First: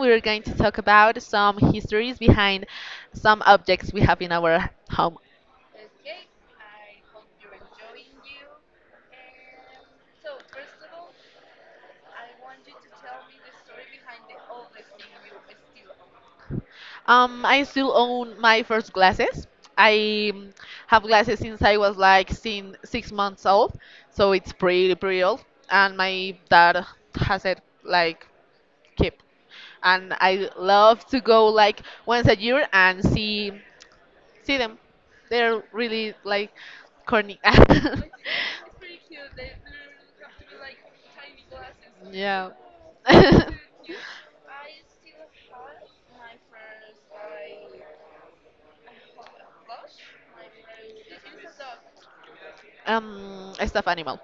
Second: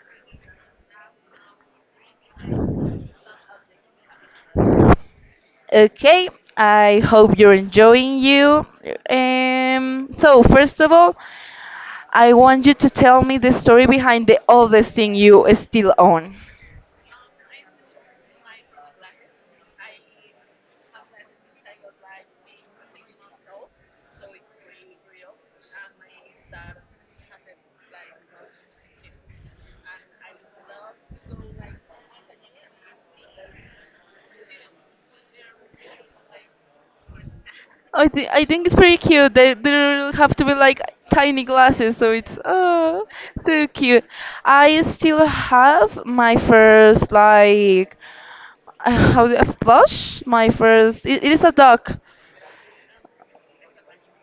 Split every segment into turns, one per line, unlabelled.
we are going to talk about some histories behind some objects we have in our home.
Okay, I hope you're enjoying you. So first of all, I want you to tell me the story behind the oldest thing you still own.
I still own my first glasses. I have glasses since I was like 6 months old, so it's pretty old. And my dad has it like keep. And I love to go like once a year and see them. They're really like corny.
I think it's pretty cute. They have to be like tiny glasses, so it's
Yeah.
oh so cute. I still have my first like how do I plush? My first it is a dog.
A stuffed animal.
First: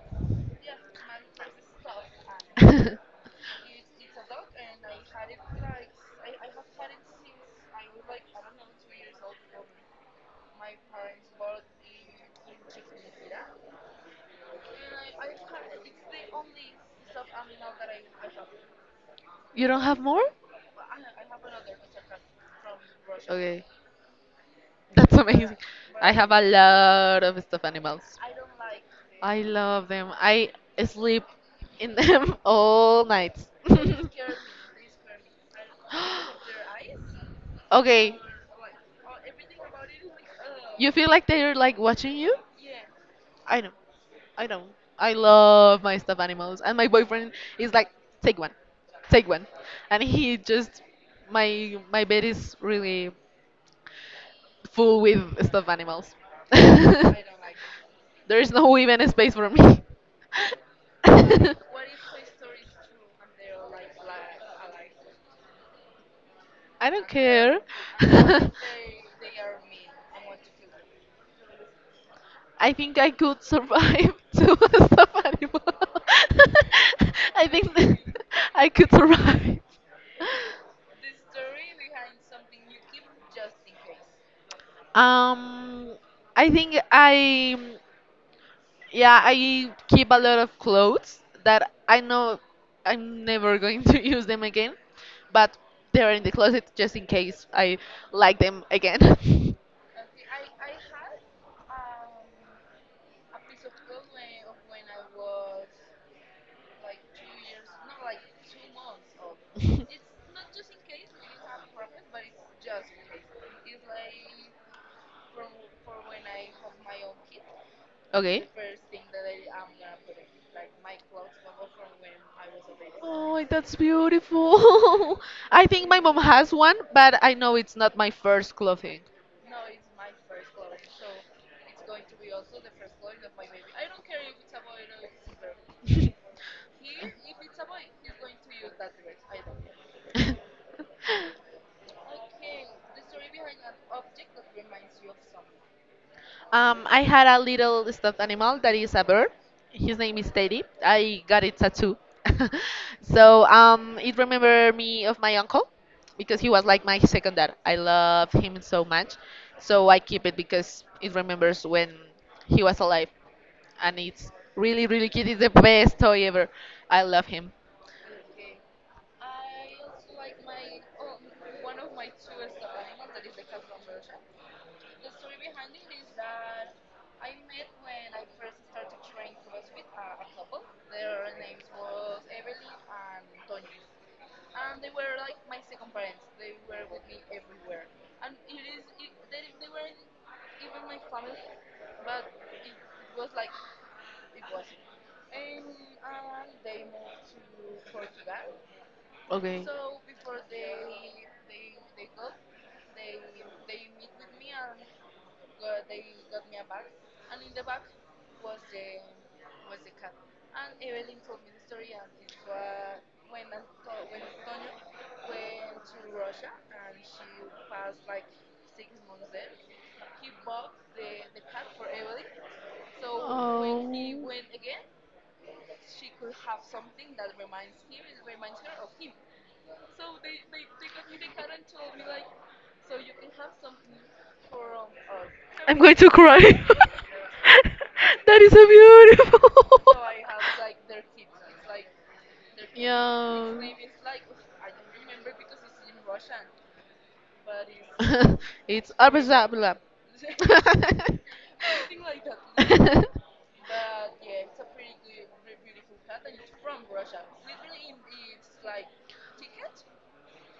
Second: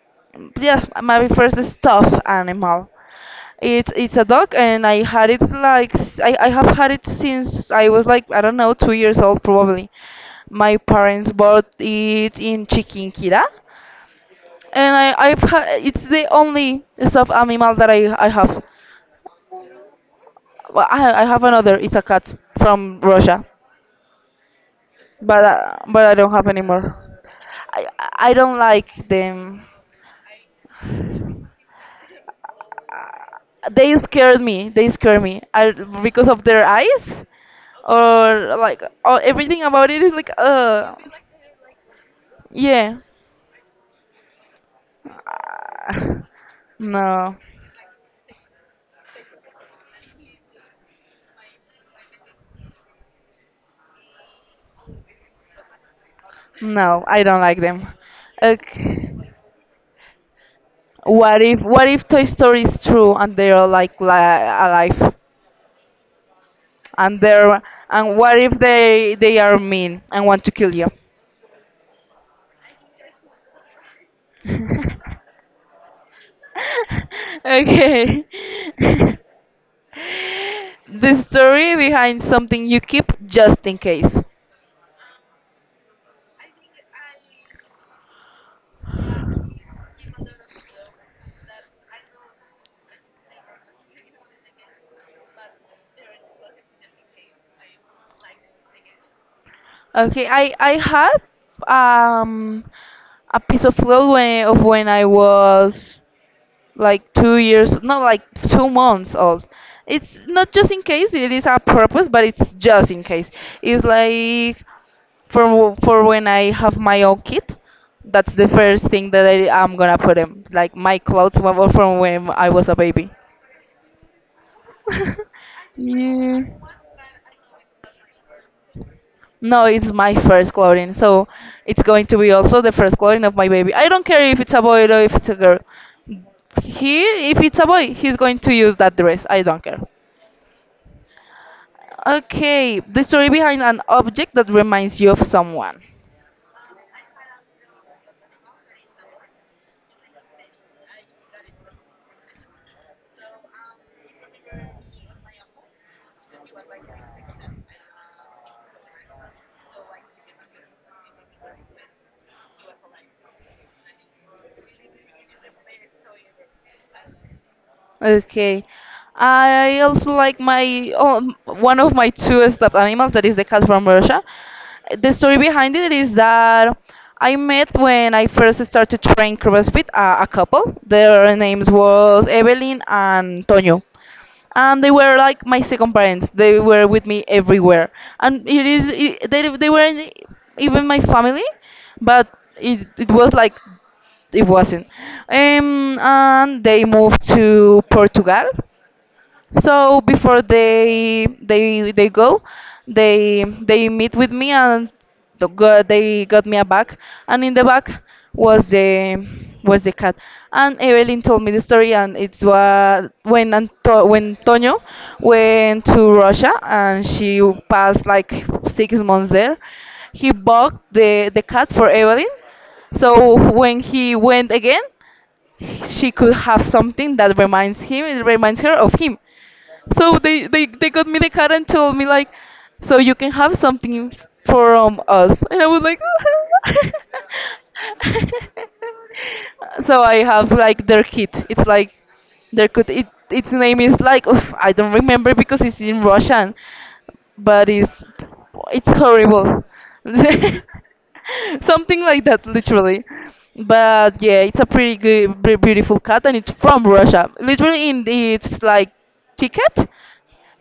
Yeah, my first stuffed animal. It's a dog, and I had it like I have had it since I was like I don't know 2 years old probably. My parents bought it in Chiquinquirá, and it's the only stuffed animal that I have.
You don't have more?
Well, I have another. It's a cat from Russia,
Okay, that's amazing.
but
I
I
have
don't
a
have anymore.
lot of stuffed
I
animals.
I don't like
I
them.
love them. I sleep in them all nights.
They scare me. They scare me. I, because of their eyes
Okay,
or like or everything about it is like
you feel like they're like watching you?
yeah.
I know. I don't. I love my
Ah,
stuffed animals, and my boyfriend
no,
is like, take one, take one, and he just my bed is really full with stuffed animals.
no,
There
I don't like them.
is no even a
Okay.
space for me.
What if Toy Story is true and they are like li alive
I don't
and
care.
they're and what if they are mean and want to kill you?
I think I could survive to a stuffed animal. I think that
Okay.
I could survive.
The story behind something you keep just in case.
Um, I think yeah, I keep a lot of clothes that I know I'm never going to use them again, but they're in the closet just in case I like them again.
Okay, I had um a piece of cloth when, of when I was like 2 years, not like 2 months old. It's not just in case, it is a purpose, but it's just in case. It's like for w- for when I have my own kid, that's the
Okay.
first thing that I'm gonna put him, like my clothes were from when I was a baby.
Oh, that's beautiful. I think my mom
Yeah.
has one, but I know it's not my first clothing.
No, it's my first clothing, so it's going to be also the first clothing of my baby. I don't care if it's a boy or if it's a girl. He, if it's a boy, he's going to use that dress. I don't care. Okay, the story behind an object that reminds you of someone.
I had a little stuffed animal that is a bird. His name is Teddy. I got it tattoo. So it remembered me of my uncle because he was like my second dad. I love him so much. So I keep it because it remembers when he was alive. And it's really cute. It's the best toy ever. I love him.
Okay. I also like my one of my two stuffed animals that is the cat from Russia. The story behind it is that I met when I first started to train CrossFit a couple. Their names was Evelyn and Tonio. And they were like my second parents. They were with me everywhere, and it is they weren't even my family, but it was like it wasn't and they moved to Portugal. So before they go, they meet with me, and they got me a bag, and in the bag was the was the cat. And Evelyn told me the story, and it's what when when Toño went to Russia, and she passed like 6 months there. He bought the cat for Evelyn, so
Oh.
when he went again, she could have something that reminds him, it reminds her of him. So they got me the card and told me like, so you can have something from us. And I
I'm
was
going
like,
to cry. That is so
so
beautiful.
I have like their kit. It's like their kit. It, its
Yeah.
name is like oof, I don't remember because it's in Russian, but it's
It's
horrible.
blah.
Something like that, literally. But yeah, it's a pretty good, beautiful cat, and it's from Russia. Literally, in the, it's like ticket,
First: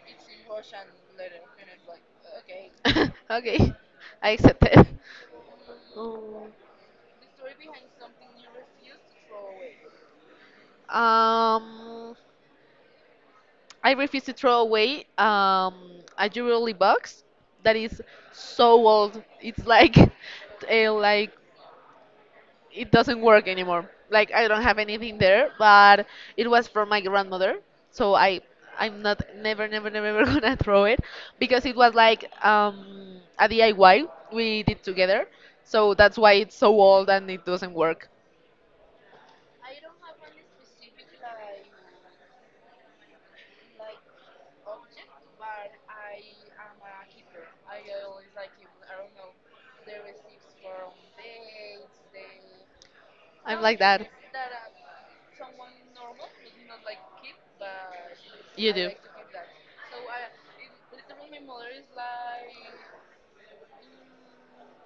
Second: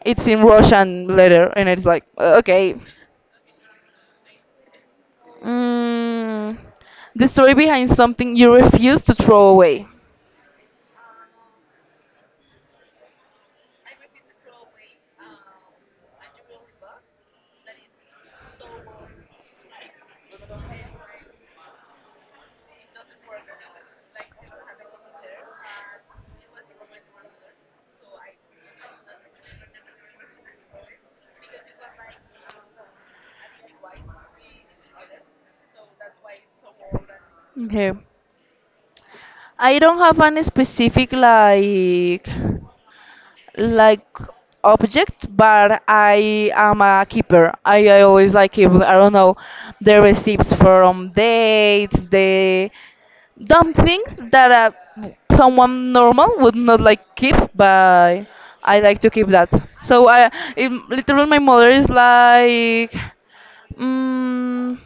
it's in Russian letter, and it's like, okay.
Okay, I accept it. Oh.
Mm, the story behind something you refuse to throw away.
So that's why it's so old and it doesn't
Okay.
work.
I don't have any specific like object, but I am a keeper. I always like keep I don't know the receipts from dates, the
I'm
dumb
like that.
things that someone normal would not like keep, but
You
I
do.
like to keep that. So I, it, literally, my mother is like, mm,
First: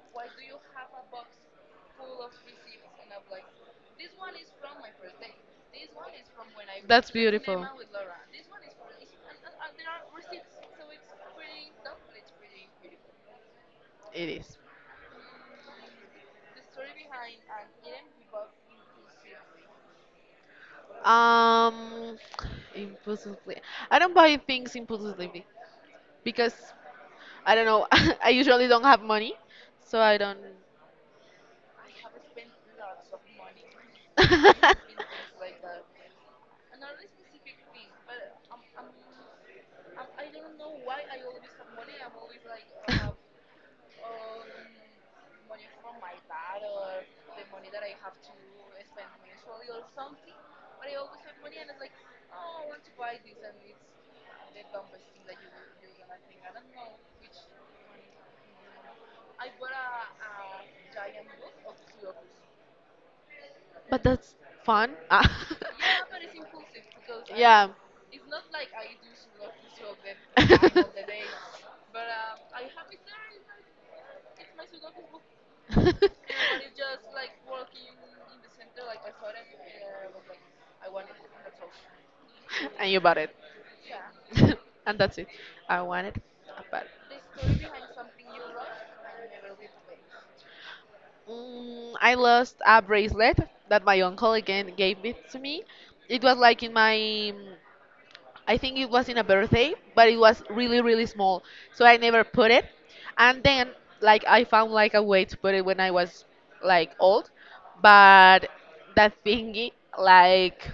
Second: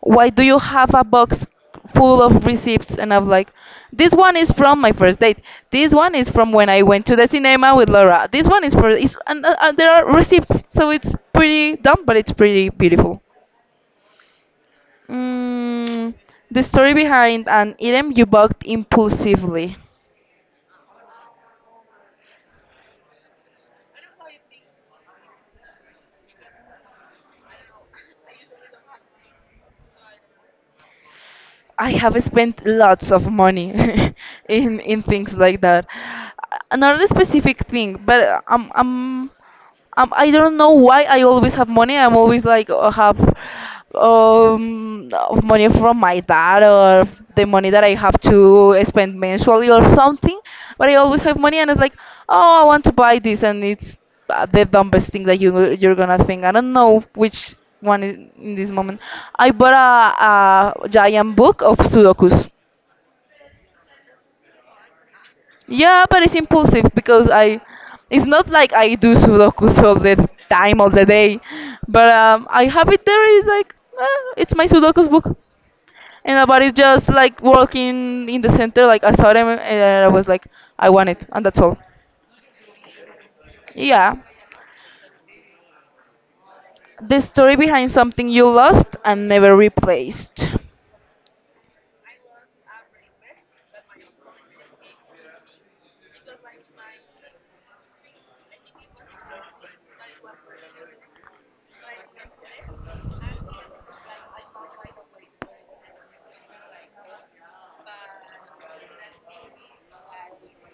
"Why do you have a box full of receipts?" And I'm like, "This one is from my first date. This one is from when I went
That's
to the
beautiful.
cinema with Laura. This one is for, it's and, there are receipts. So it's pretty dumb, but it's pretty beautiful."
It is.
Mm, the story behind an item you bought impulsively.
Um, Impulsively. I don't buy things impulsively. Because I don't know. I usually don't have money, so I don't.
I have spent lots of money in things like that. Not a specific thing, but I don't know why I always have money. I'm always like have of money from my dad or the money that I have to spend mensually or something. But I always have money and it's like, oh, I want to buy this, and it's the dumbest thing that you're gonna think. I don't know which one in this moment. I bought a giant book of Sudokus.
But that's fun. Ah.
Yeah, but it's impulsive because I,
Yeah.
it's not like I do Sudokus all the time, all the day, but I have it there. It's like eh, it's my Sudokus book, and nobody's just like walking in the center. Like I saw them, and I was like, I want it, and that's all.
And you bought it,
Yeah,
and that's it. I want it. I bought it.
the story behind something you lost and never replaced.
Mm, I lost a bracelet that my uncle again gave it to me. It was like in my mm, I think it was in a birthday, but it was really small, so I never put it. And then like I found like a way to put it when I was like old, but that thingy like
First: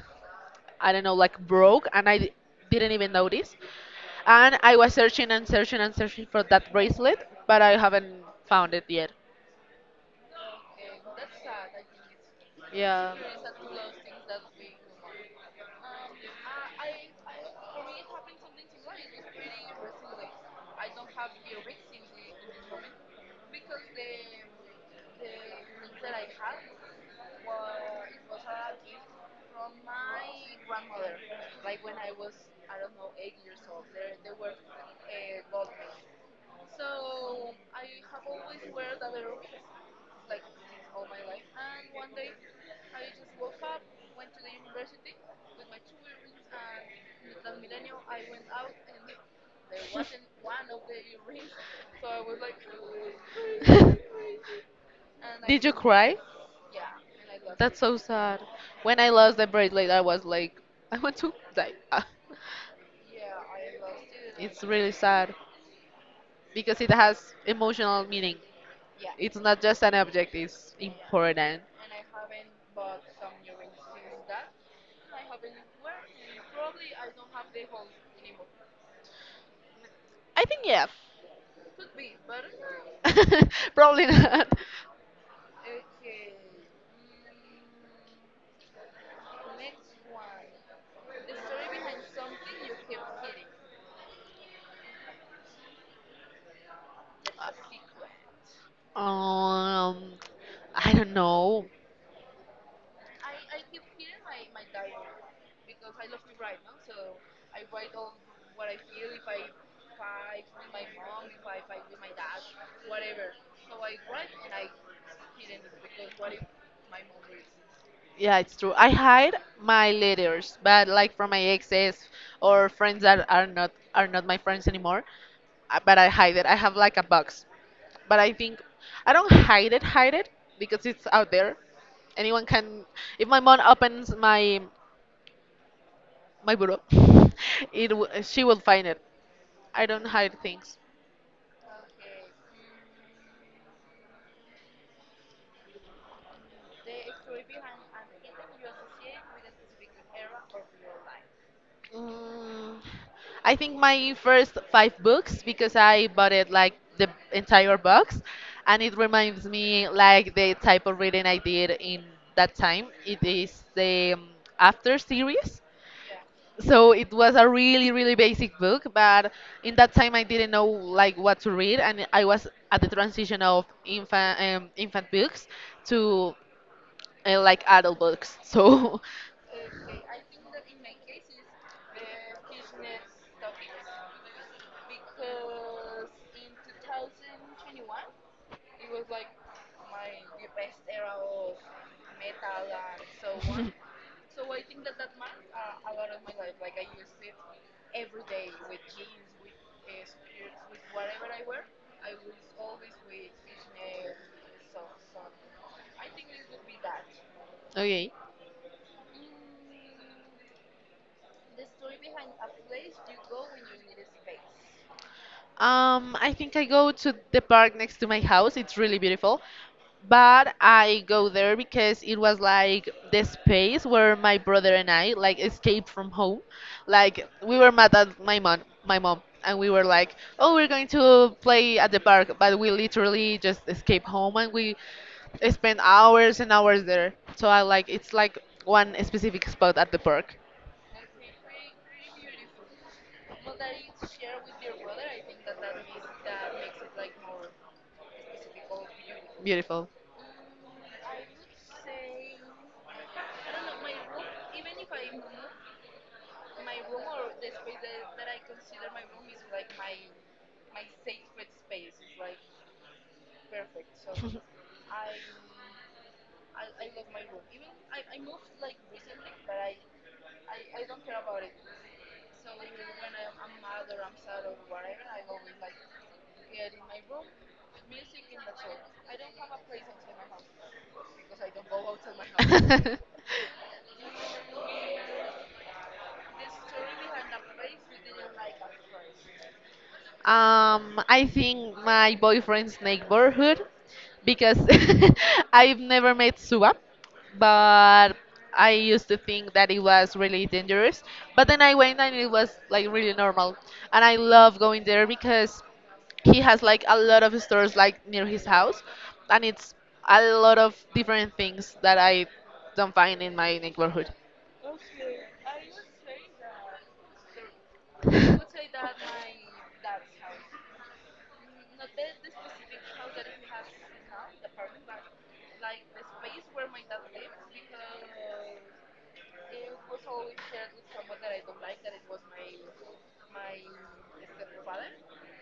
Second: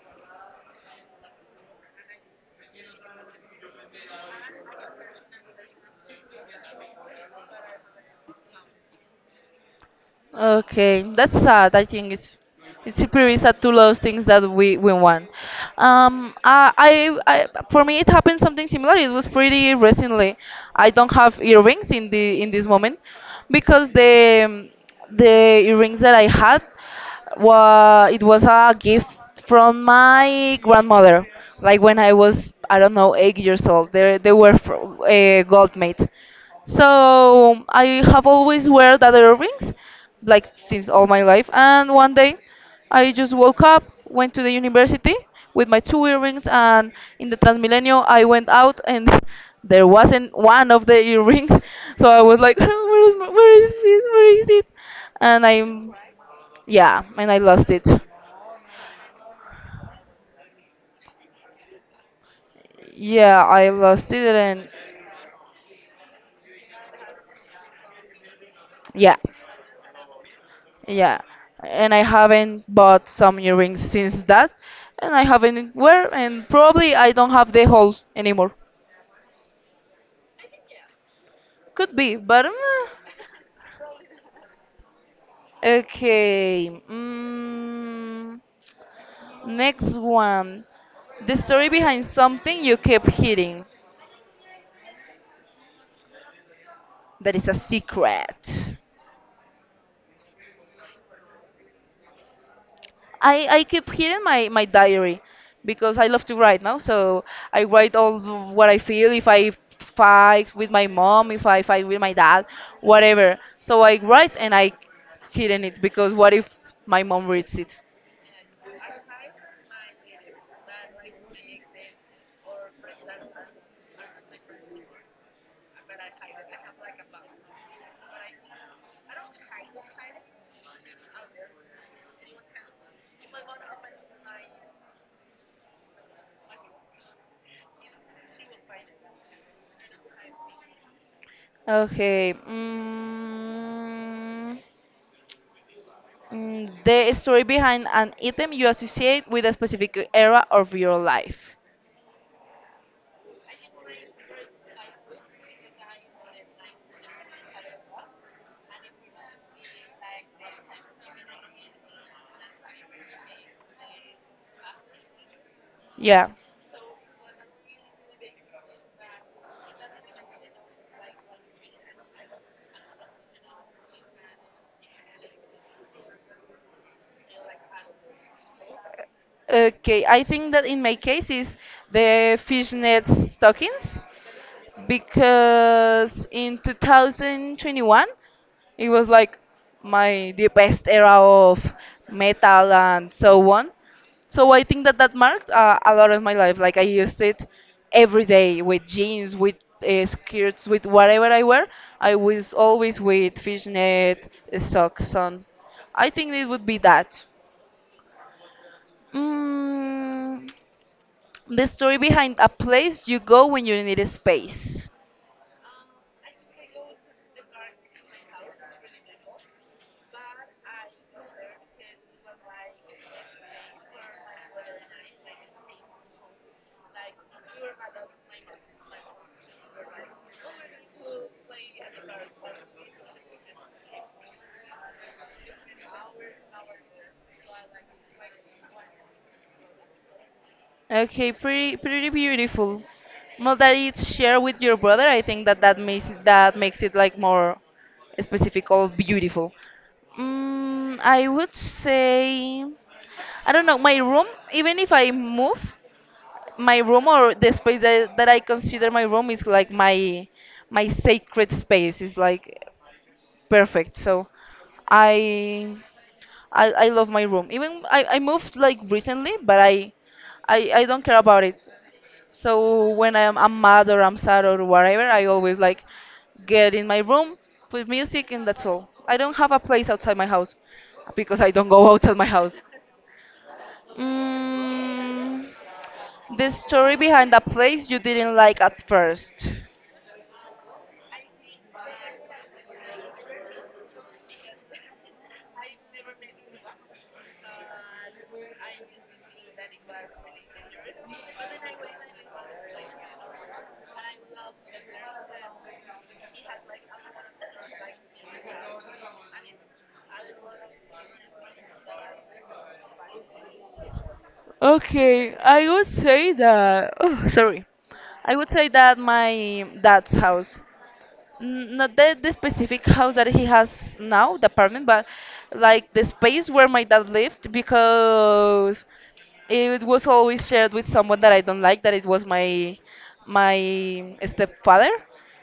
I don't know like broke, and didn't even notice. And I was searching for that bracelet, but I haven't found it yet.
Okay, that's sad. I think it's
Yeah.
pretty sad to lose things that we want. I for me it happened something similar. It was pretty recently. I don't have earrings in the in this moment because the earrings that I had was it was a gift from my grandmother. Like when I was I don't know 8 years old. They were gold made. So I have always wear that earrings, like since all my life. And one day, I just woke up, went to the university with my two earrings, and in the Transmilenio, I went out and there wasn't one of the earrings. So I was like, where is it? Where is it? And I
Did you cry?
yeah, and I lost
That's
it.
so sad. When I lost the bracelet, I was like, I want to die.
Yeah, I lost it,
It's
and
really sad. Because it has emotional meaning. Yeah.
yeah.
It's not just an object, it's
Yeah,
important.
and I haven't bought some earrings since that, and I haven't wear, and probably I don't have the holes anymore.
I think yeah.
Could be, but mm,
Probably not.
okay. Mm, next one, the story behind something you keep hiding that is a secret.
Um, I don't know.
I keep here in my diary because I love to write now. So I write what I feel, if I fight with my mom, if I fight with my dad, whatever. So I write and I hidden it because what if my mom reads it?
Yeah, it's true. I hide my letters, but like from my exes or friends that are not my friends anymore. But I hide it. I have like a box. But I think I don't hide it because it's out there. Anyone can. If my mom opens my bureau. She will find it. I don't hide things.
Okay. The story behind an item you associate with a specific era of your life.
Mm, I think my first five books because I bought it like the entire box, and it reminds me like the type of reading I did in that time. It is the After series.
Yeah.
So it was a really basic book, but in that time I didn't know like what to read, and I was at the transition of infant books to I like adult books, so.
Okay. I think that in my case is the fishnet stockings because in 2021 it was like my the best era of metal and so on. So I think that that marks a lot of my life. Like I used it every day with jeans, with skirts, with whatever I wear. I was always with fishnet socks on. I think it would be that.
Okay.
Mm, the story behind a place you go when you need a space.
I think I go to the park next to my house. It's really beautiful. But I go there because it was like the space where my brother and I like escaped from home. Like we were mad at my mom, and we were like, "Oh, we're going to play at the park," but we literally just escaped home and we spent hours and hours there. So I like it's like one specific spot at the park.
Okay, pretty pretty beautiful. Well, that it's shared with your brother. I think that that makes it like more specific or beautiful.
Beautiful.
Mm, I would say I don't know. My room, even if I move, my room or the space that I consider my room is like my sacred space. It's like perfect. So I I love my room. Even I moved like recently, but I don't care about it. So when I'm mad or I'm sad or whatever, I always like get in my room, put music, and that's all. I don't have a place outside my house because I don't go outside my house. Mm, the story behind that place you didn't like at first.
I think my boyfriend's neighborhood because I've never met Suba, but I used to think that it was really dangerous. But then I went and it was like really normal, and I love going there because he has like a lot of stores like near his house, and it's a lot of different things that I don't find in my neighborhood.
Okay, I would say that. Oh, sorry. I would say that my dad's house not the specific house that he has now, the apartment, but like the space where my dad lived because it was always shared with someone that I don't like, that it was my my stepfather.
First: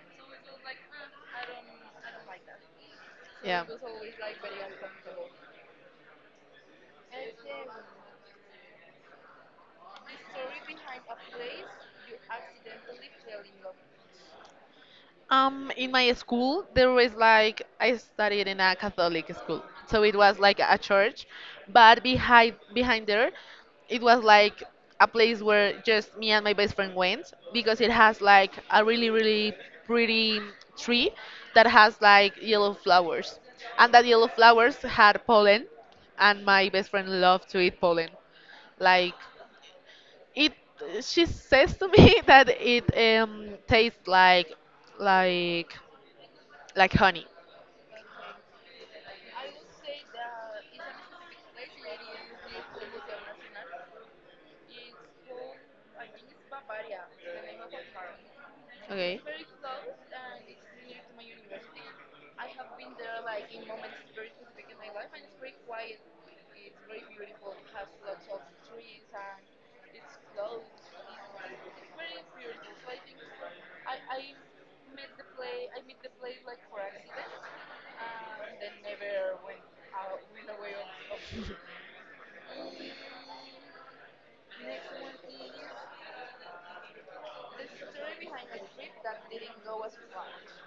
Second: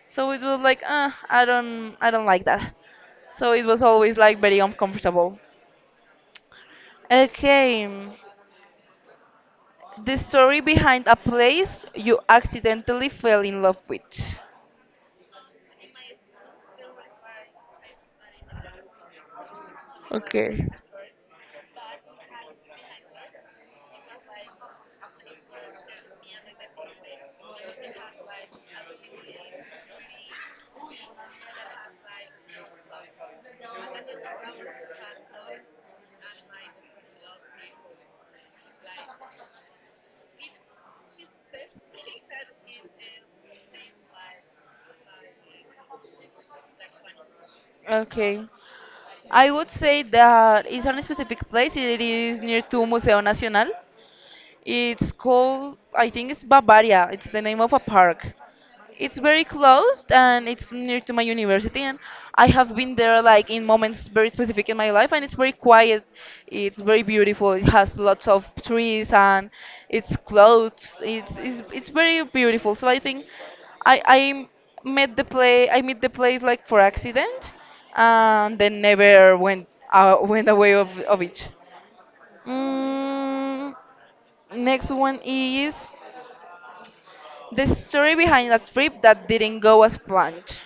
So it was like, I don't like that. So it
Yeah.
was always like very uncomfortable. Okay, the story behind a place you accidentally fell in love with.
In my school, there was like I studied in a Catholic school, so it was like
Okay.
a church, but behind there, it was like a place where just me and my best friend went because it has like a really pretty tree that has like yellow flowers, and that yellow flowers had pollen, and my best friend loved to eat pollen, like it. She says to me that it tastes like like honey.
Okay. I would say that it's on a specific place. It is near to Museo Nacional. It's called, I think it's Bavaria. It's the name of a park. It's
Okay.
very close, and it's near to my university, and I have been there like in moments very specific in my life, and it's very quiet. It's very beautiful. It has lots of trees, and it's close. It's very beautiful. So I think I met the play I met the place like for accident and then never went went away of it. Mm, next one is the story behind a trip that didn't go as planned.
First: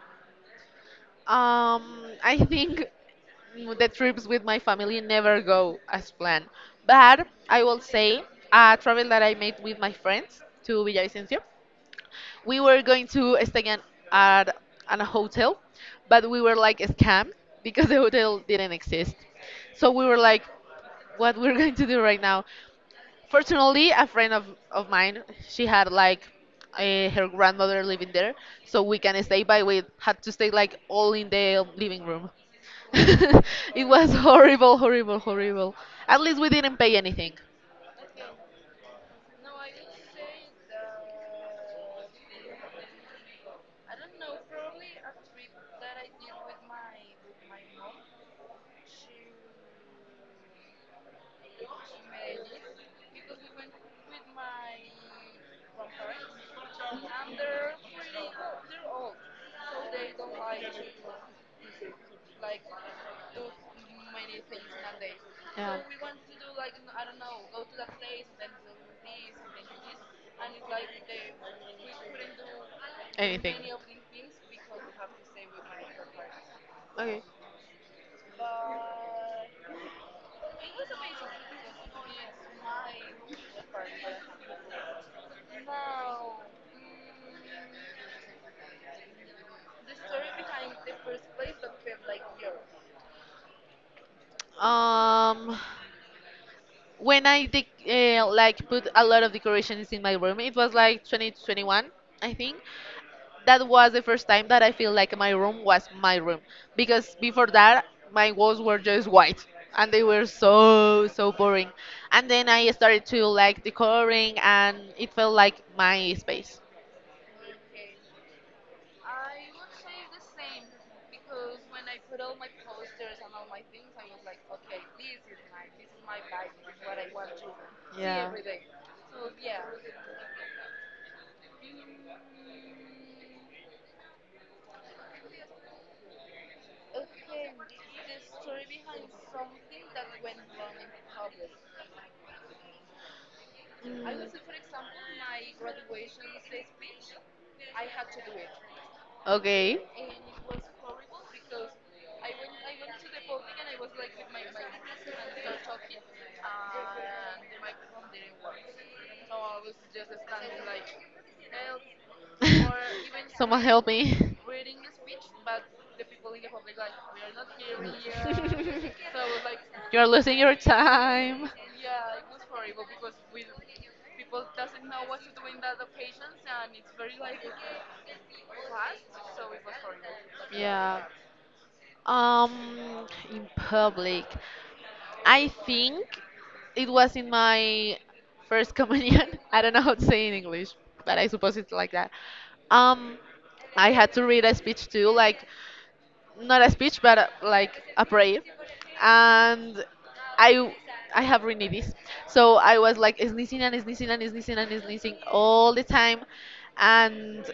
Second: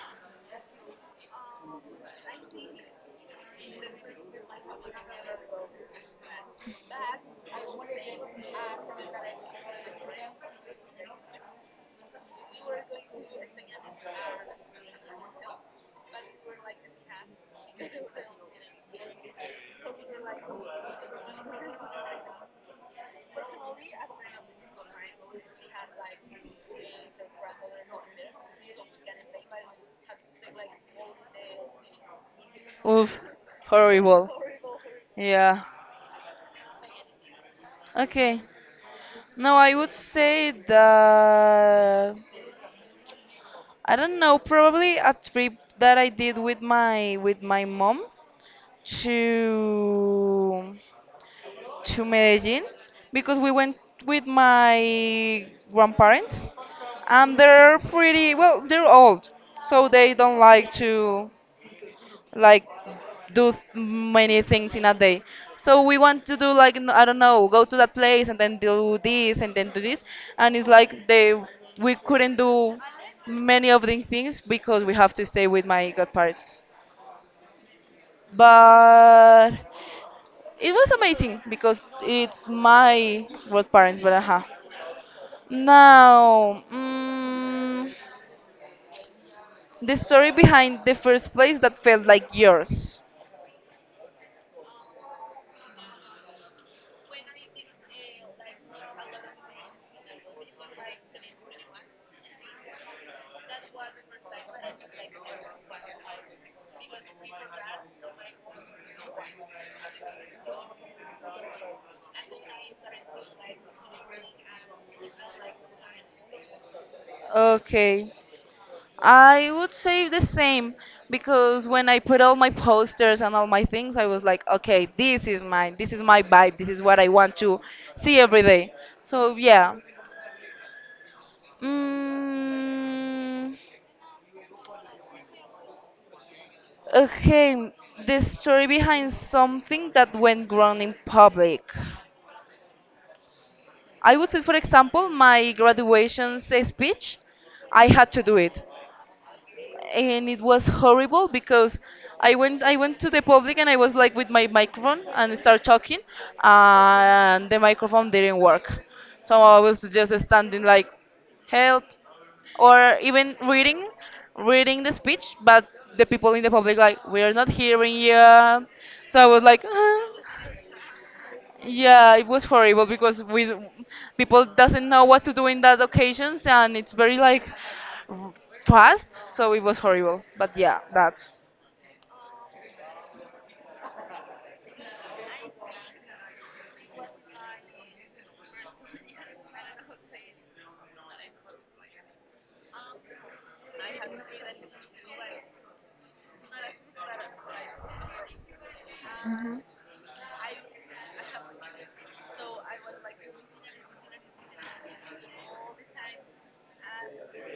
Um, I think the trips with my family never go as planned, but I will say a travel that I made with my friends to Villavicencio. We were going to stay at, at a hotel, but we were like scammed because the hotel didn't exist. So we were like, what we're going to do right now? Fortunately, a friend of mine, she had like her grandmother living there, so we can stay, but we had to stay like all in the living room.
Oof,
It was
horrible.
horrible, horrible,
Yeah.
horrible. At least we didn't pay anything.
Okay. Now I would say that I don't know, probably a trip that I did with my mom to to Medellin because we went with my grandparents and they're pretty well, they're old, so they don't like to like do many things in a day. So we want to do like I don't know, go to that place and then do this and then do this, and it's like they we couldn't do
Anything.
many of these things because we have to stay with my godparents.
Okay.
But it was amazing because it's my godparents. But aha, now the story behind the first place that felt like yours.
Um, when I dec like put a lot of decorations in my room, it was like 2021, I think. That was the first time that I feel like my room was my room because before that my walls were just white and they were so so boring. And then I started to like decoring and it felt like my space.
Okay. I would say the same because when I put all my posters and all my things, I was like, okay, this is mine. This is my vibe. This is what I want to see every day. So yeah. Mm, okay, the story behind something that went wrong in public. I would say, for example, my graduation speech. I had to do it
Okay.
and it was horrible because I went to the public and I was like with my microphone and start talking and the microphone didn't work. So I was just standing like help or even
Help
reading
me.
reading the speech, but the people in the public like we're not hearing you. So I was like.
You're losing your time.
Yeah, it was horrible because we people doesn't know what to do in that occasions and it's very like r- fast, so it was horrible. But yeah,
Yeah.
that.
Um, in public, I think it was in my first communion. I don't know how to say in English, but I suppose it's like that. Um, I had to read a speech too, like not a speech, but like a prayer, and I I have rhinitis, so I was like sneezing all the time, and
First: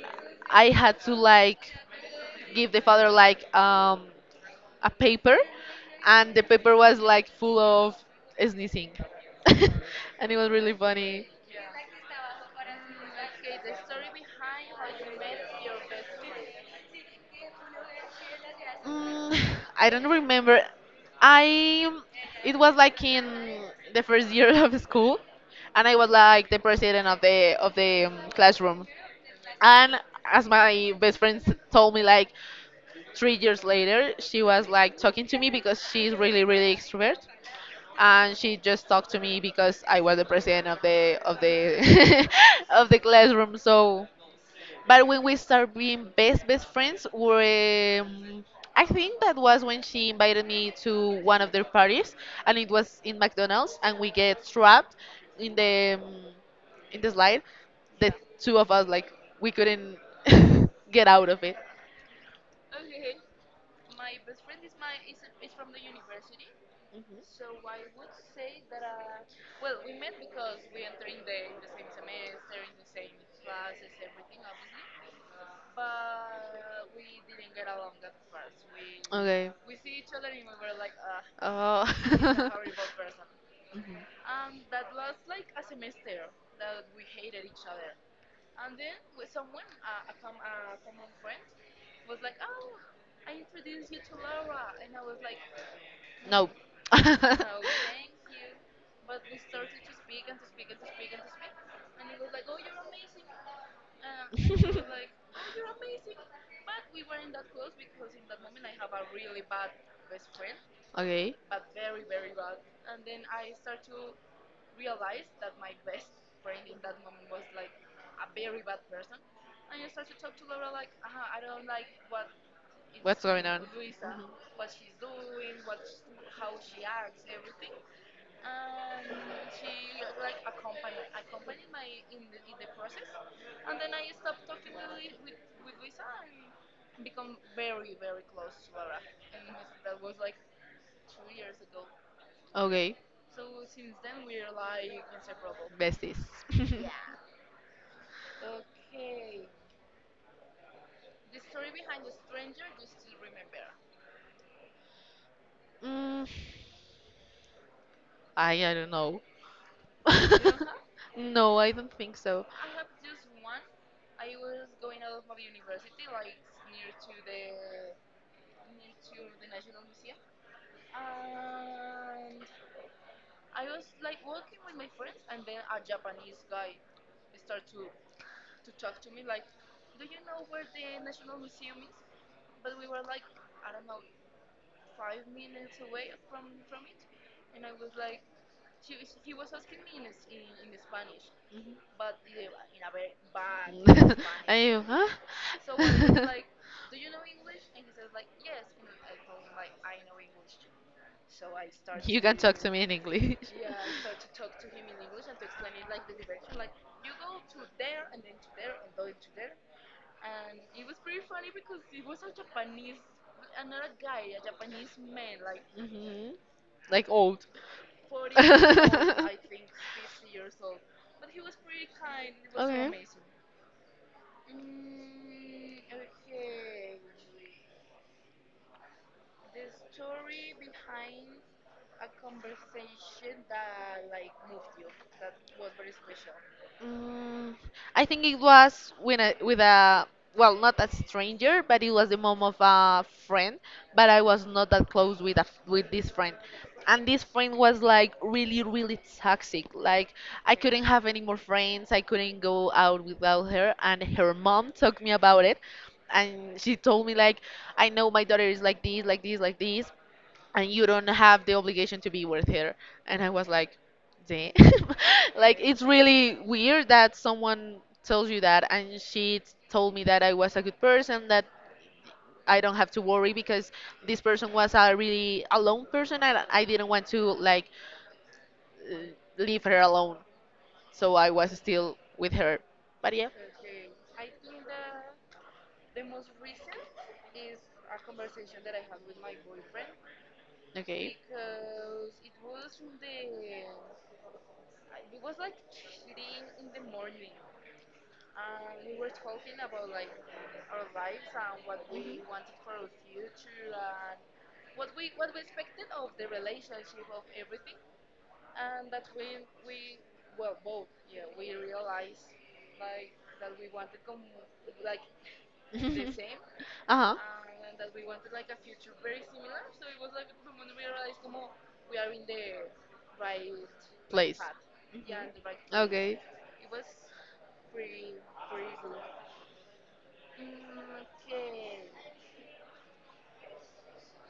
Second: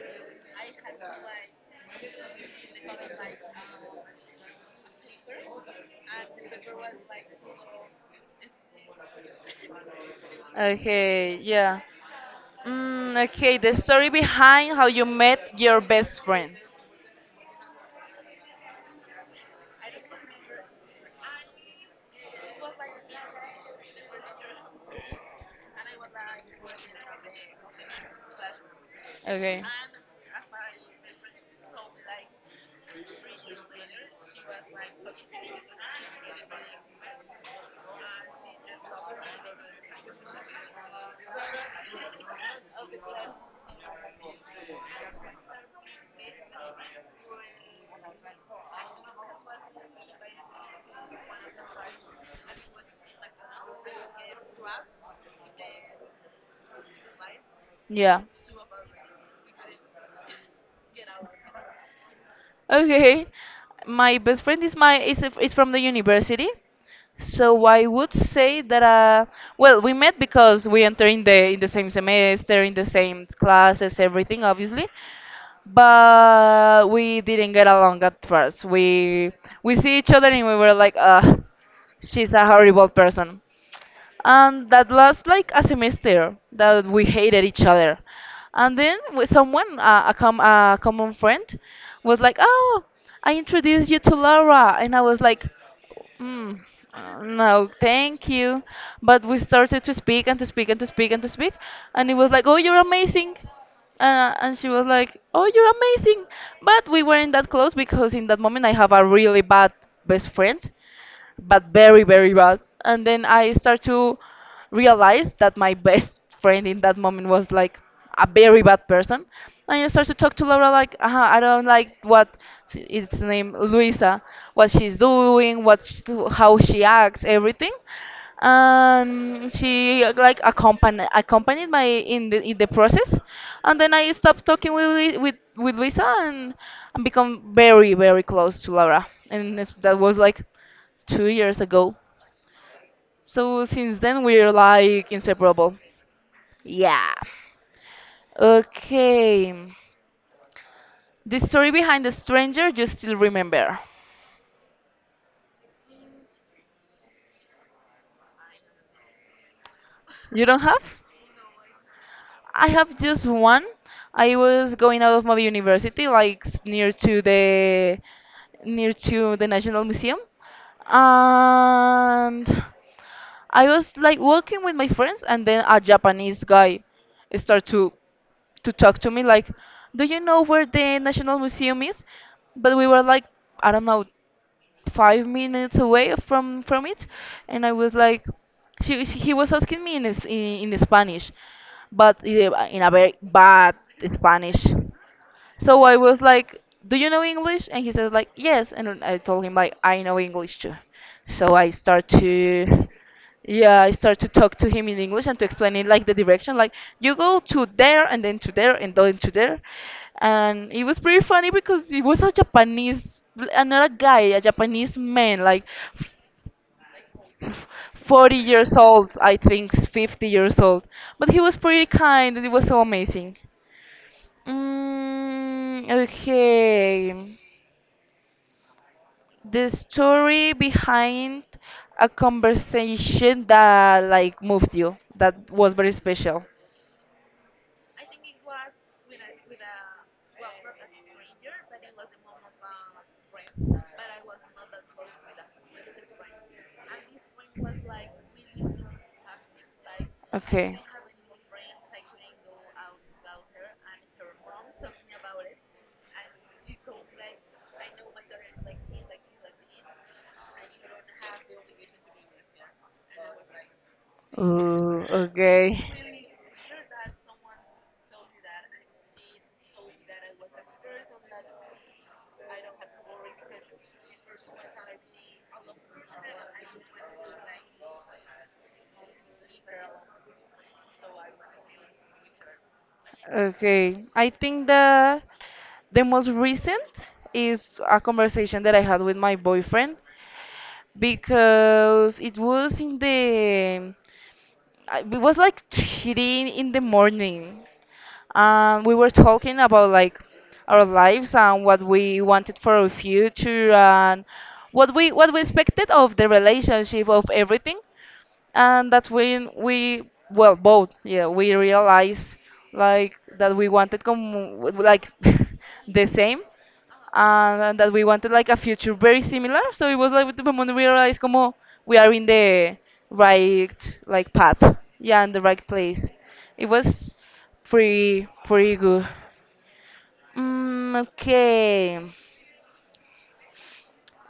I had to like give the father like a paper, and the paper was like full of sneezing, and it was really funny.
Okay, yeah. Okay, the story behind how you met your best friend.
Mm, I don't remember. I it was like in the first year of school, and I was like the president of the classroom.
Okay.
And as my best friend told me, like 3 years later, she was like talking to me because she's really extrovert, and she just talked to me because I was the president of the of the classroom. So, but when we start being best friends, were I think that was when she invited me to one of their parties, and it was in McDonald's, and we get trapped in the um, in the slide. The
Yeah.
two of us like we couldn't get out of it.
Okay, my best friend is is from the university,
Mhm.
so I would say that well we met because we enter in the same semester in the same classes everything obviously, but we didn't get along at first.
Okay.
We see each other and we were like
Uh,
she's a horrible person and that lasts like a semester that we hated each other and then with someone a common friend was like oh I introduced you to Laura and I was like.
no.
Mm, no, thank you. But we started to speak and to speak and to speak and to speak, and it was like, oh, you're amazing. And she was like, oh, you're amazing. But we weren't that close because in that moment I have a really bad best friend,
Okay.
but very, very bad. And then I start to realize that my best friend in that moment was like a very bad person. And I start to talk to Laura like, I don't like what its
What's going
name,
on?
Luisa,
Mhm.
what she's doing, what sh how she acts, everything. She like accompanied my in the process, and then I stopped talking with with Luisa, and become very very close to Laura, and that was like 2 years ago.
Okay.
So since then we're like inseparable.
Besties.
Okay. The story behind the stranger you still remember.
Mm, I don't know.
You don't have?
No, I don't think so.
I have just one. I was going out of my university, like near to the National Museum, and I was like walking with my friends, and then a Japanese guy started to talk to me like, "Do you know where the National Museum is?" But we were like, I don't know, 5 minutes away from it, and I was like, she he was asking me in in Spanish,
Mhm.
but in a very bad Spanish.
I, huh?
So I was like, "Do you know English?" And he said like, "Yes." And I told him like, "I know English too." So I start
To me
to
in English.
yeah, I start to talk to him in English and to explain it like the direction, like you go to there and then to there and then to there. And it was pretty funny because he was a Japanese, another guy, a Japanese man, like
Hmm. Like old.
f- 40 years old, I think 50 years old. But he was pretty kind and it was so amazing. Mm, okay. The story behind a conversation that like moved you, that was very special.
Mm, I think it was when I, with a well, not a stranger, but it was the mom of a friend. But I was not that close with a, with this friend, and this friend was like really toxic. Like I
Okay.
couldn't have any more friends. I couldn't go out without her, and her mom talked me about it, and she told me like, I know my daughter is like this, like this, like this, and you don't have the obligation to be with her. And I was like, damn.
Ooh,
Like,
okay.
it's really weird that someone tells you that. And she told me that I was a good person, that I don't have to worry because this person was a really alone person and I didn't want to, like, uh, leave her alone. So I was still with her. But yeah.
Okay, I think the most recent is a conversation that I had with my boyfriend
Okay.
because it was in it was like three in the morning. We were talking about like our lives and what we wanted for our future and what we expected of the relationship of everything. And that's when we well both yeah we realized like that we wanted like the same
Uh huh.
and that we wanted like a future very similar. So it was like the moment we realized como we are in the right like
Place.
path, yeah, in the right place.
Okay.
It was pretty pretty good. Mm, okay,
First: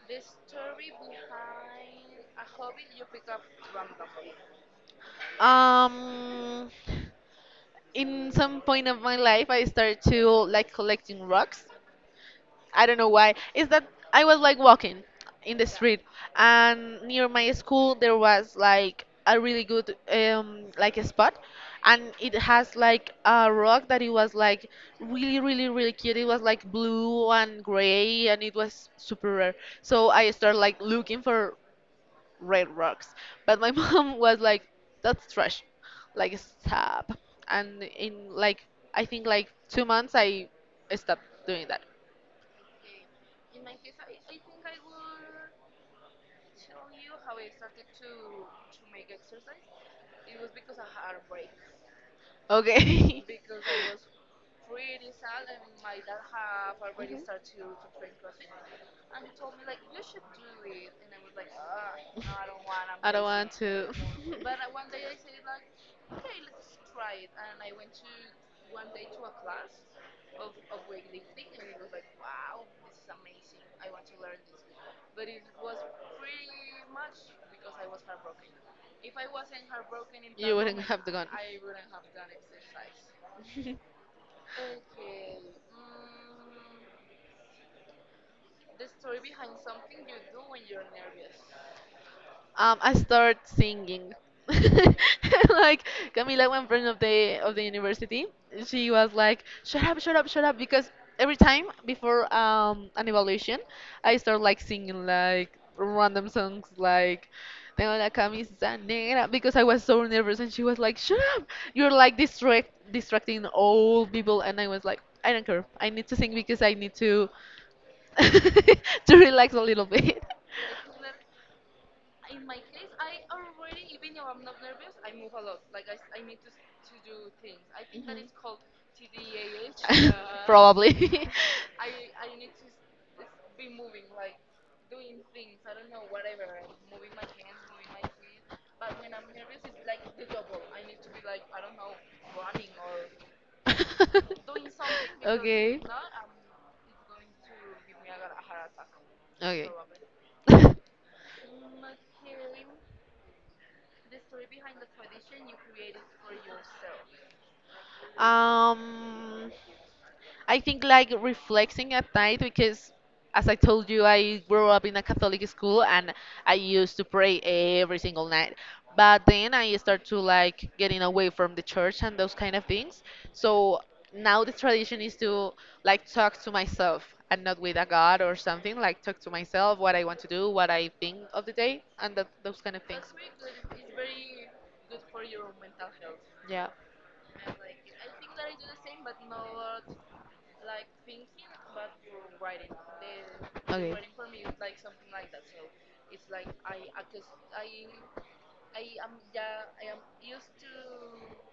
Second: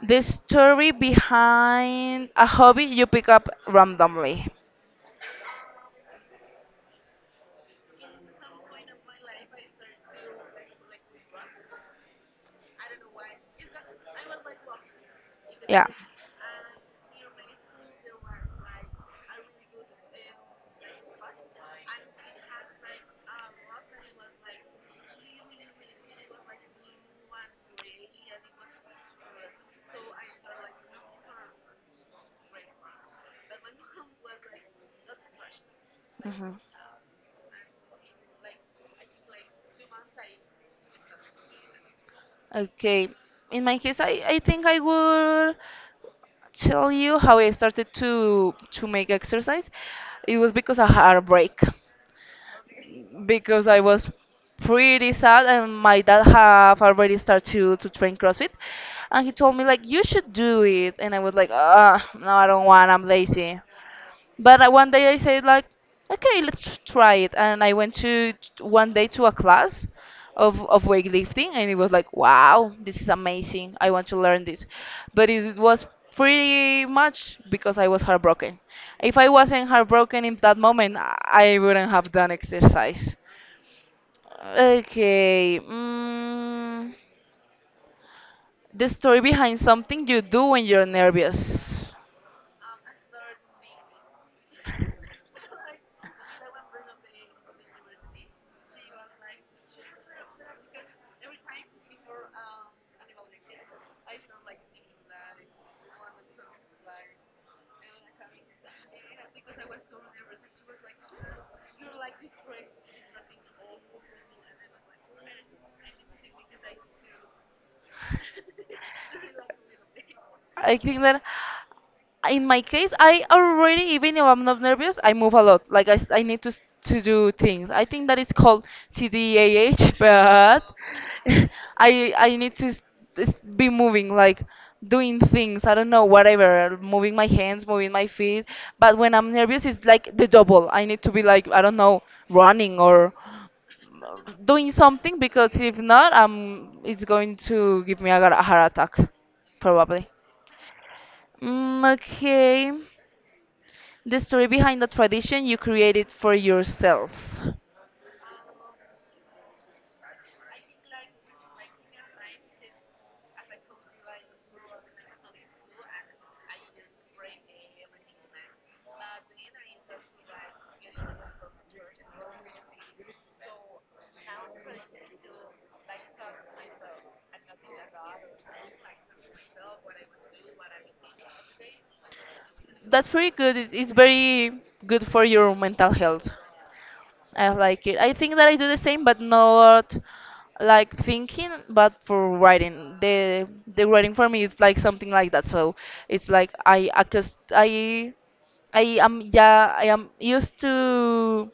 the story behind a hobby you pick up randomly.
Um, in some point of my life, I started to like collecting rocks. I don't know why. Is that I was like walking in the
Yeah.
street, and near my school there was like a really good like a spot, and it has like a rock that it was like really cute. It was like blue and gray, and it was super rare. So I started like looking for red rocks. But my mom was like, that's trash. Like,
Hmm.
stop. And I think like 2 months, I stopped doing that.
Okay. In my case, I think I would tell you how I started to make exercise, it was because of heartbreak.
Okay.
Because I was pretty sad, and my dad have already started to train CrossFit, and he told me like you should do it, and I was like, ah, no, I don't want. I'm
I don't want
lazy.
to.
But one day I said like, okay, let's try it, and I went to one day to a class of weightlifting, and it was like, wow, this is amazing. I want to learn this, but it was pretty much because I was heartbroken. If I wasn't heartbroken in that
You wouldn't
moment,
have gone.
I wouldn't have done exercise. Okay, the story behind something you do when you're nervous.
I start singing. Like Camila, one friend of the university, she was like, "Shut up, shut up, shut up!" Because every time before an evaluation, I start like singing like random songs like "Tengo la camisa negra" because I was so nervous, and she was like, "Shut up! You're like distracting all people," and I was like, "I don't care. I need to sing because I need to to relax a little bit."
I think that in my case, I already, even if I'm not nervous, I move a lot. Like I need to to do things. I think that is called
Called.
TDAH, but
Probably.
I I need to be moving, like doing things. I don't know, whatever, moving my hands, moving my feet. But when I'm nervous, it's like the double. I need to be like I don't know, running or doing something because if not, it's going to give me a, a heart attack, probably. Okay, the story behind the tradition you created for yourself.
um, I think like reflecting at night because as I told you I grew up in a Catholic school and I used to pray every single night. But then I start to like getting away from the church and those kind of things. So now the tradition is to like talk to myself and not with a god or something, like talk to myself what I want to do, what I think of the day and that, those kind of things.
That's pretty good. It's very good for your mental health.
Yeah.
I like it. I think that I do the same, but not like thinking, but for writing. The
Okay.
writing for me is like something like that. So it's like I am yeah I am used to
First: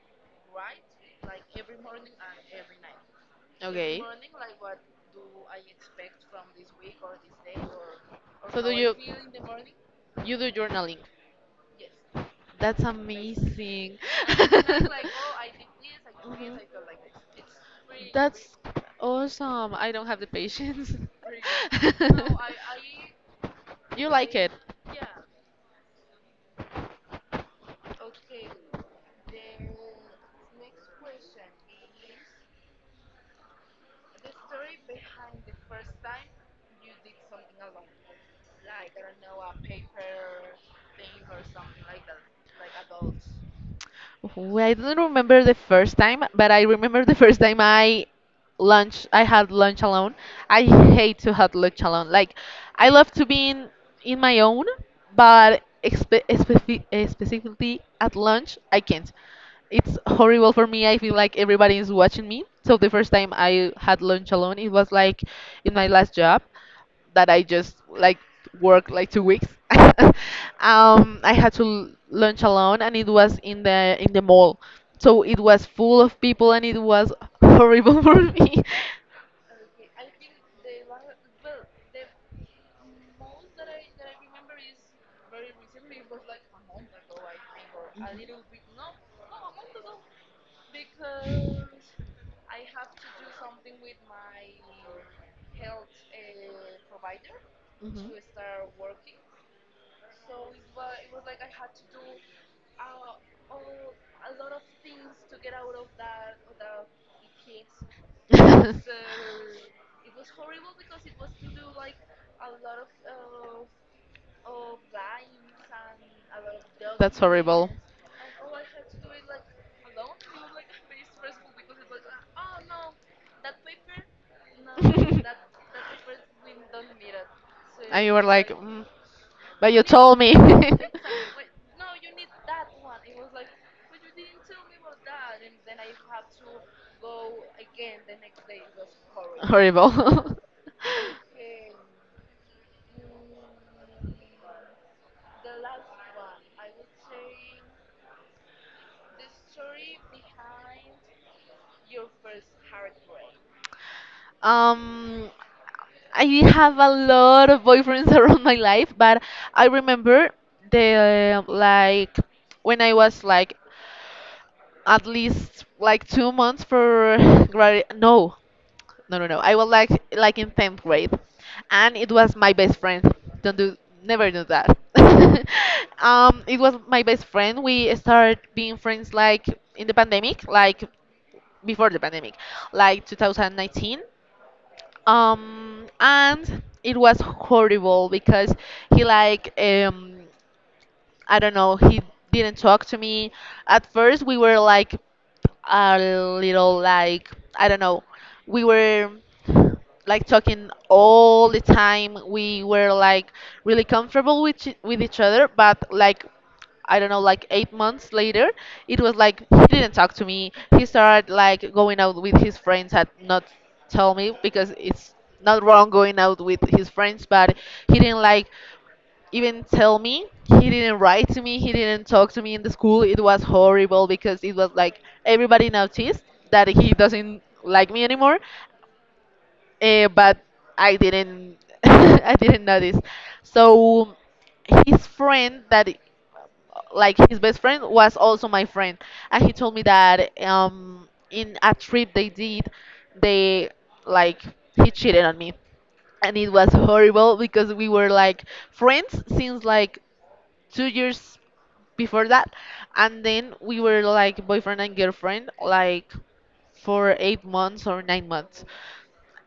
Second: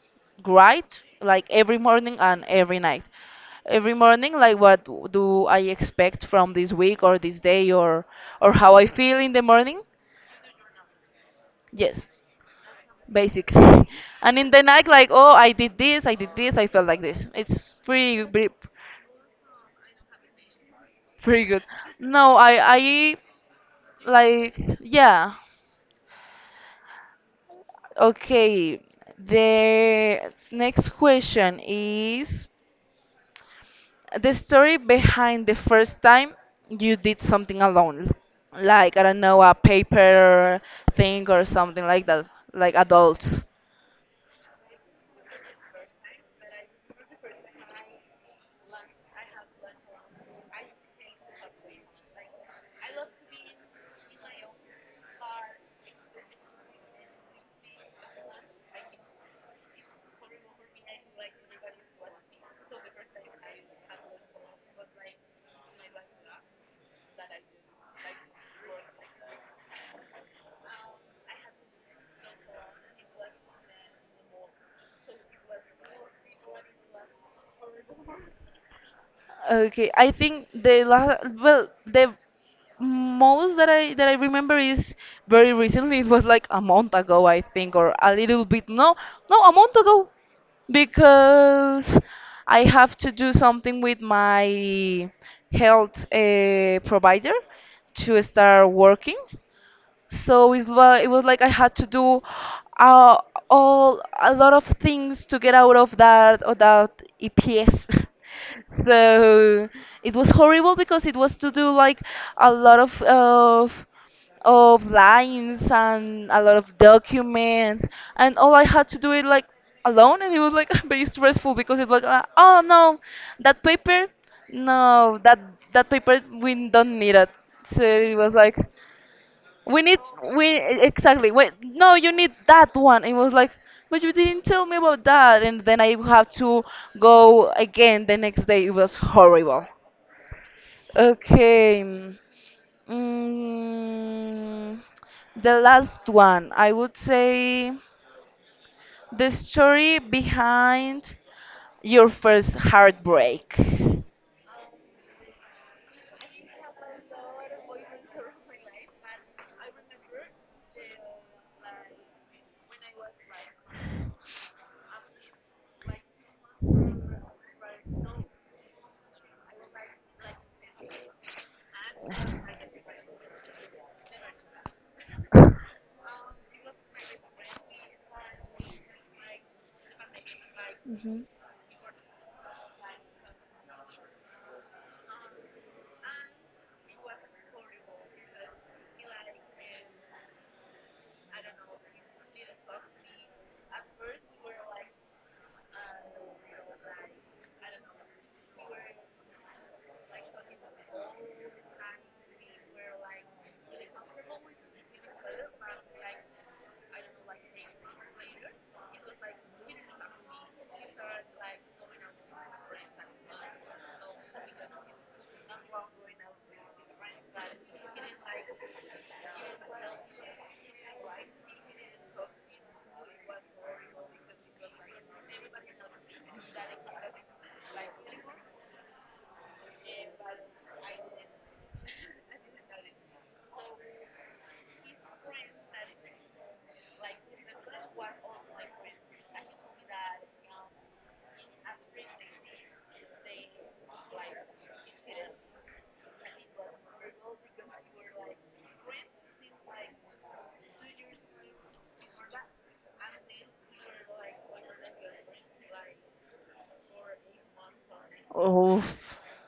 write like every morning and every night. Every
Okay.
morning, like what do I expect from this week or this day or
So
how I feel in the morning?
you do journaling?
Yes,
That's
basically.
amazing.
And in the night, like oh I did this, I did this,
Mhm.
I felt like this. It's pretty
That's
pretty,
awesome. I don't have the patience.
pretty good. No, I
You like it?
like yeah. Okay. The next question is the story behind the first time you did something alone, like I don't know, a paper thing or something like that, like adults.
Well, I don't remember the first time, but I remember the first time I had lunch alone. I hate to have lunch alone. Like I love to be in my own, but specifically at lunch, I can't. It's horrible for me. I feel like everybody is watching me. So the first time I had lunch alone, it was like in my last job that I just like worked like 2 weeks. I had to lunch alone, and it was in the mall, so it was full of people, and it was horrible for me.
Okay, I think the last, well, the most that I remember is very recently. It was like a month ago, I think, or a little bit. No, no, a month ago, because I have to do something with my health provider
Mhm.
to start working. So it was like I had to do uh, all a lot of things to get out of that EPS. so it was horrible because it was to do like a lot of lines and a lot of
That's horrible.
documents, and all I had to do it like alone, and it was like very stressful because it's like oh no, that paper, no that paper we don't need it. So
And you
it
were
was
like,
like
mm, but
we
you
need
told me.
we exactly wait no you need that one it was like but you didn't tell me about that and then I have to go again the next day it was horrible.
Horrible.
Okay, mm, the last one I would say the story behind your first heartbreak.
Um, I have a lot of boyfriends around my life, but I remember the like when I was like at least like 2 months for grad no No, no, no. I was like in tenth grade, and it was my best friend. Don't do, Never do that. It was my best friend. We started being friends like in the pandemic, like
Mhm.
before the pandemic, like 2019. And it was horrible because he like I don't know, he didn't talk to me. At first, we were like a little like, I don't know, we were like talking all the time. We were like really comfortable with each other, but like I don't know, like 8 months later, it was like he didn't talk to me. He started like going out with his friends and not tell me because it's not wrong going out with his friends, but he didn't like even tell me. He didn't write to me. He didn't talk to me in the school. It was horrible because it was like everybody noticed that he doesn't like me anymore. But I didn't. I didn't notice. So his friend that like his best friend was also my friend and he told me that in a trip they did they like he cheated on me, and it was horrible because we were like friends since like 2 years before that, and then we were like boyfriend and girlfriend like for 8 months or 9 months.
Oof.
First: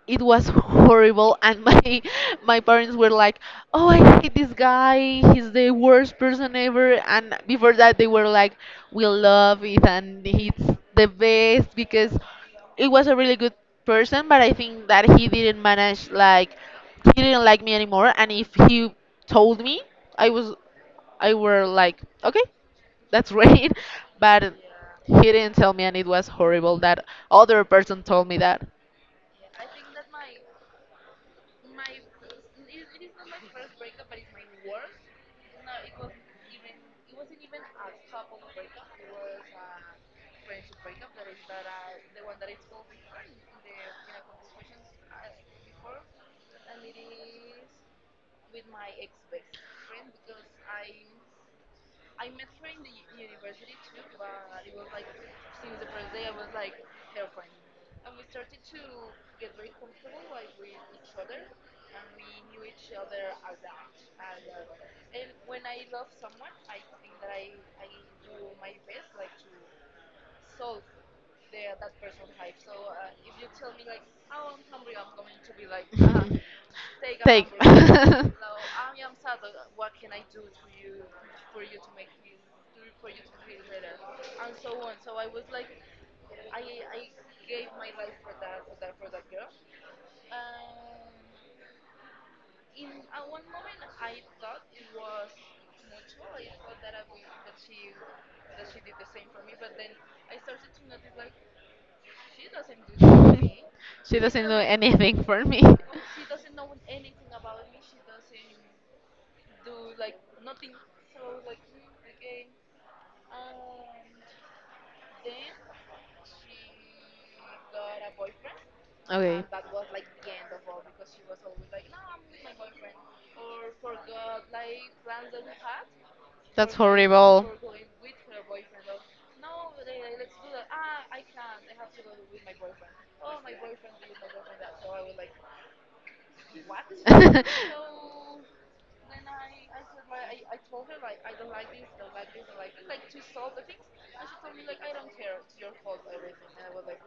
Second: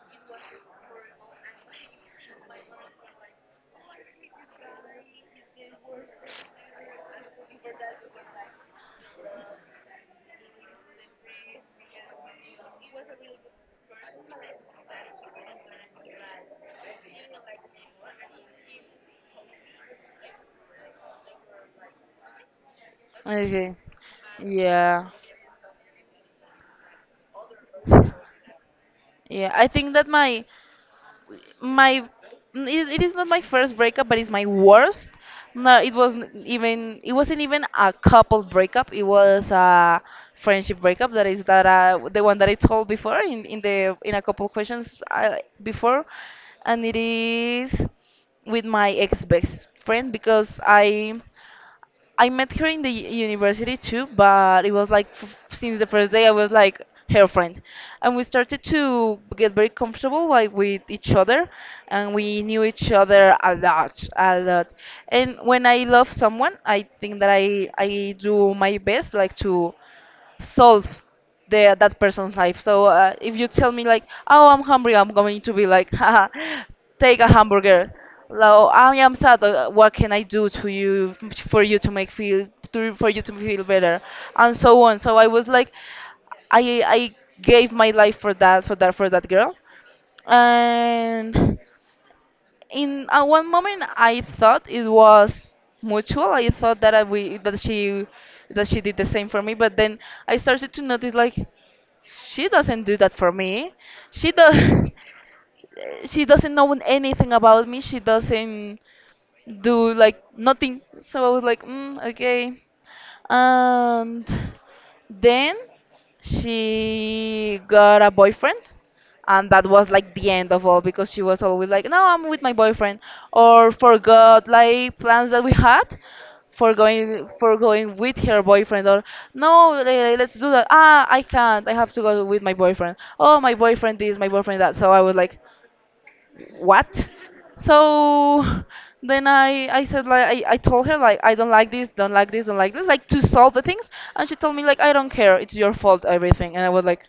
It was horrible, and my parents were like, oh, I hate this guy, he's the worst person ever, and before that they were like, we love it, and it's the best because it was a really good person. But I think that he didn't manage, like he didn't like me anymore, and if he told me, i was I were like, okay, that's great.
Okay,
But
yeah.
he didn't tell me, and it was horrible that other person told me that.
Yeah, I think that my it, it is not my first breakup but it's my worst. No it wasn't even, it wasn't even a couple breakup, it was a friendship breakup, that is that the one that I told before in the in a couple questions before. And it is with my ex best friend because I met her in the university too, but it was like since the first day I was like her friend, and we started to get very comfortable like with each other, and we knew each other a lot, a lot. And when I love someone, I think that I do my best like to solve the that person's life. So if you tell me like, oh, I'm hungry, I'm going to be like, haha, take a hamburger. Now I am sad. Uh, what can I do to you for you to make feel to, for you to feel better, and so on. So I was like, I gave my life for that for that girl, and in at one moment I thought it was mutual. I thought that I, we that she did the same for me, but then I started to notice like she doesn't do that for me.
She
She
doesn't do
does
for me. She doesn't do anything for me.
she doesn't know anything about me. She doesn't do like nothing. So I was like, mm, okay, and then she got a boyfriend and that was like the end of all because she was always like no I'm with my boyfriend or forgot like plans that we had
That's.
for going with her boyfriend or no let's do that ah I can't I have to go with my boyfriend oh my boyfriend this my boyfriend that so I was like what. So then I said like I told her like I don't like this like to solve the things and she told me like I don't care it's your fault everything and I was like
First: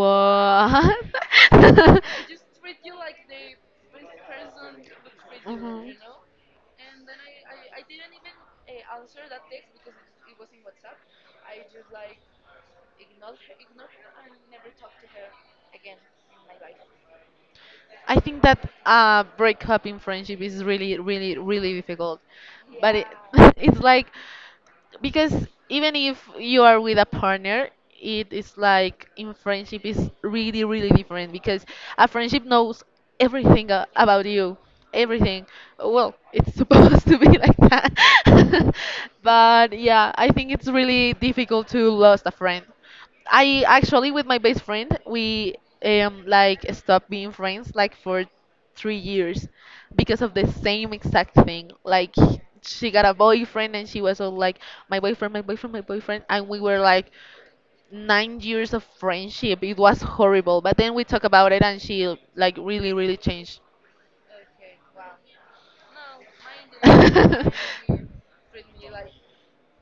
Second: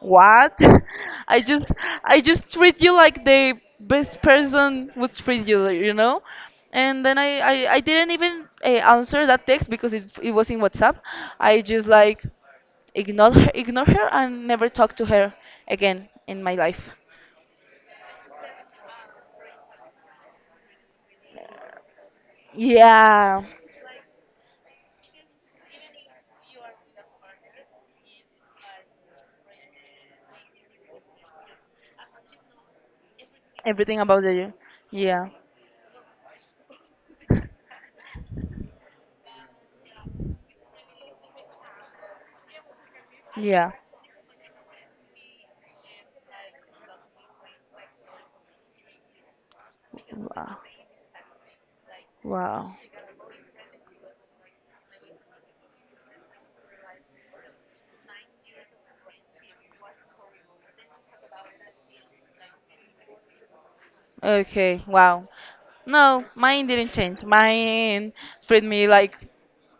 what. I just treat you like the best person would treat you you know. And then I didn't even answer that text because it was in WhatsApp. I just like ignore her and never talk to her again in my life,
I think that breakup in friendship is really, really, really difficult. But it,
yeah.
it's like, because even if you are with a partner, it is like in friendship is really, really different because a friendship knows everything
Everything about
about
the
you,
yeah,
everything. Well, it's supposed to be like that. But yeah, I think it's really difficult to lose a friend. I
yeah.
actually with my best friend we like stopped being friends like for 3 years because of the
Wow,
same exact thing. Like
wow.
she got a boyfriend and she was all like, my boyfriend, my boyfriend, my boyfriend, and we were like 9 years of friendship. It was horrible. But then we talked about it and she like really really changed.
Okay, wow. No, mine didn't change. Mine treated me like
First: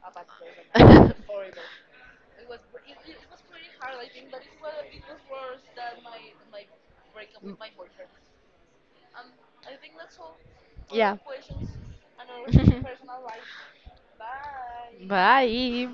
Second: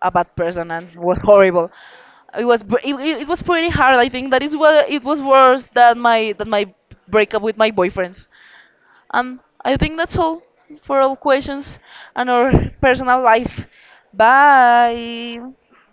a bad person and was horrible. It was it was pretty hard. I think that is what it was worse than my breakup with my boyfriends. And I think that's all for
Yeah.
all questions and our personal life. Bye.
Bye.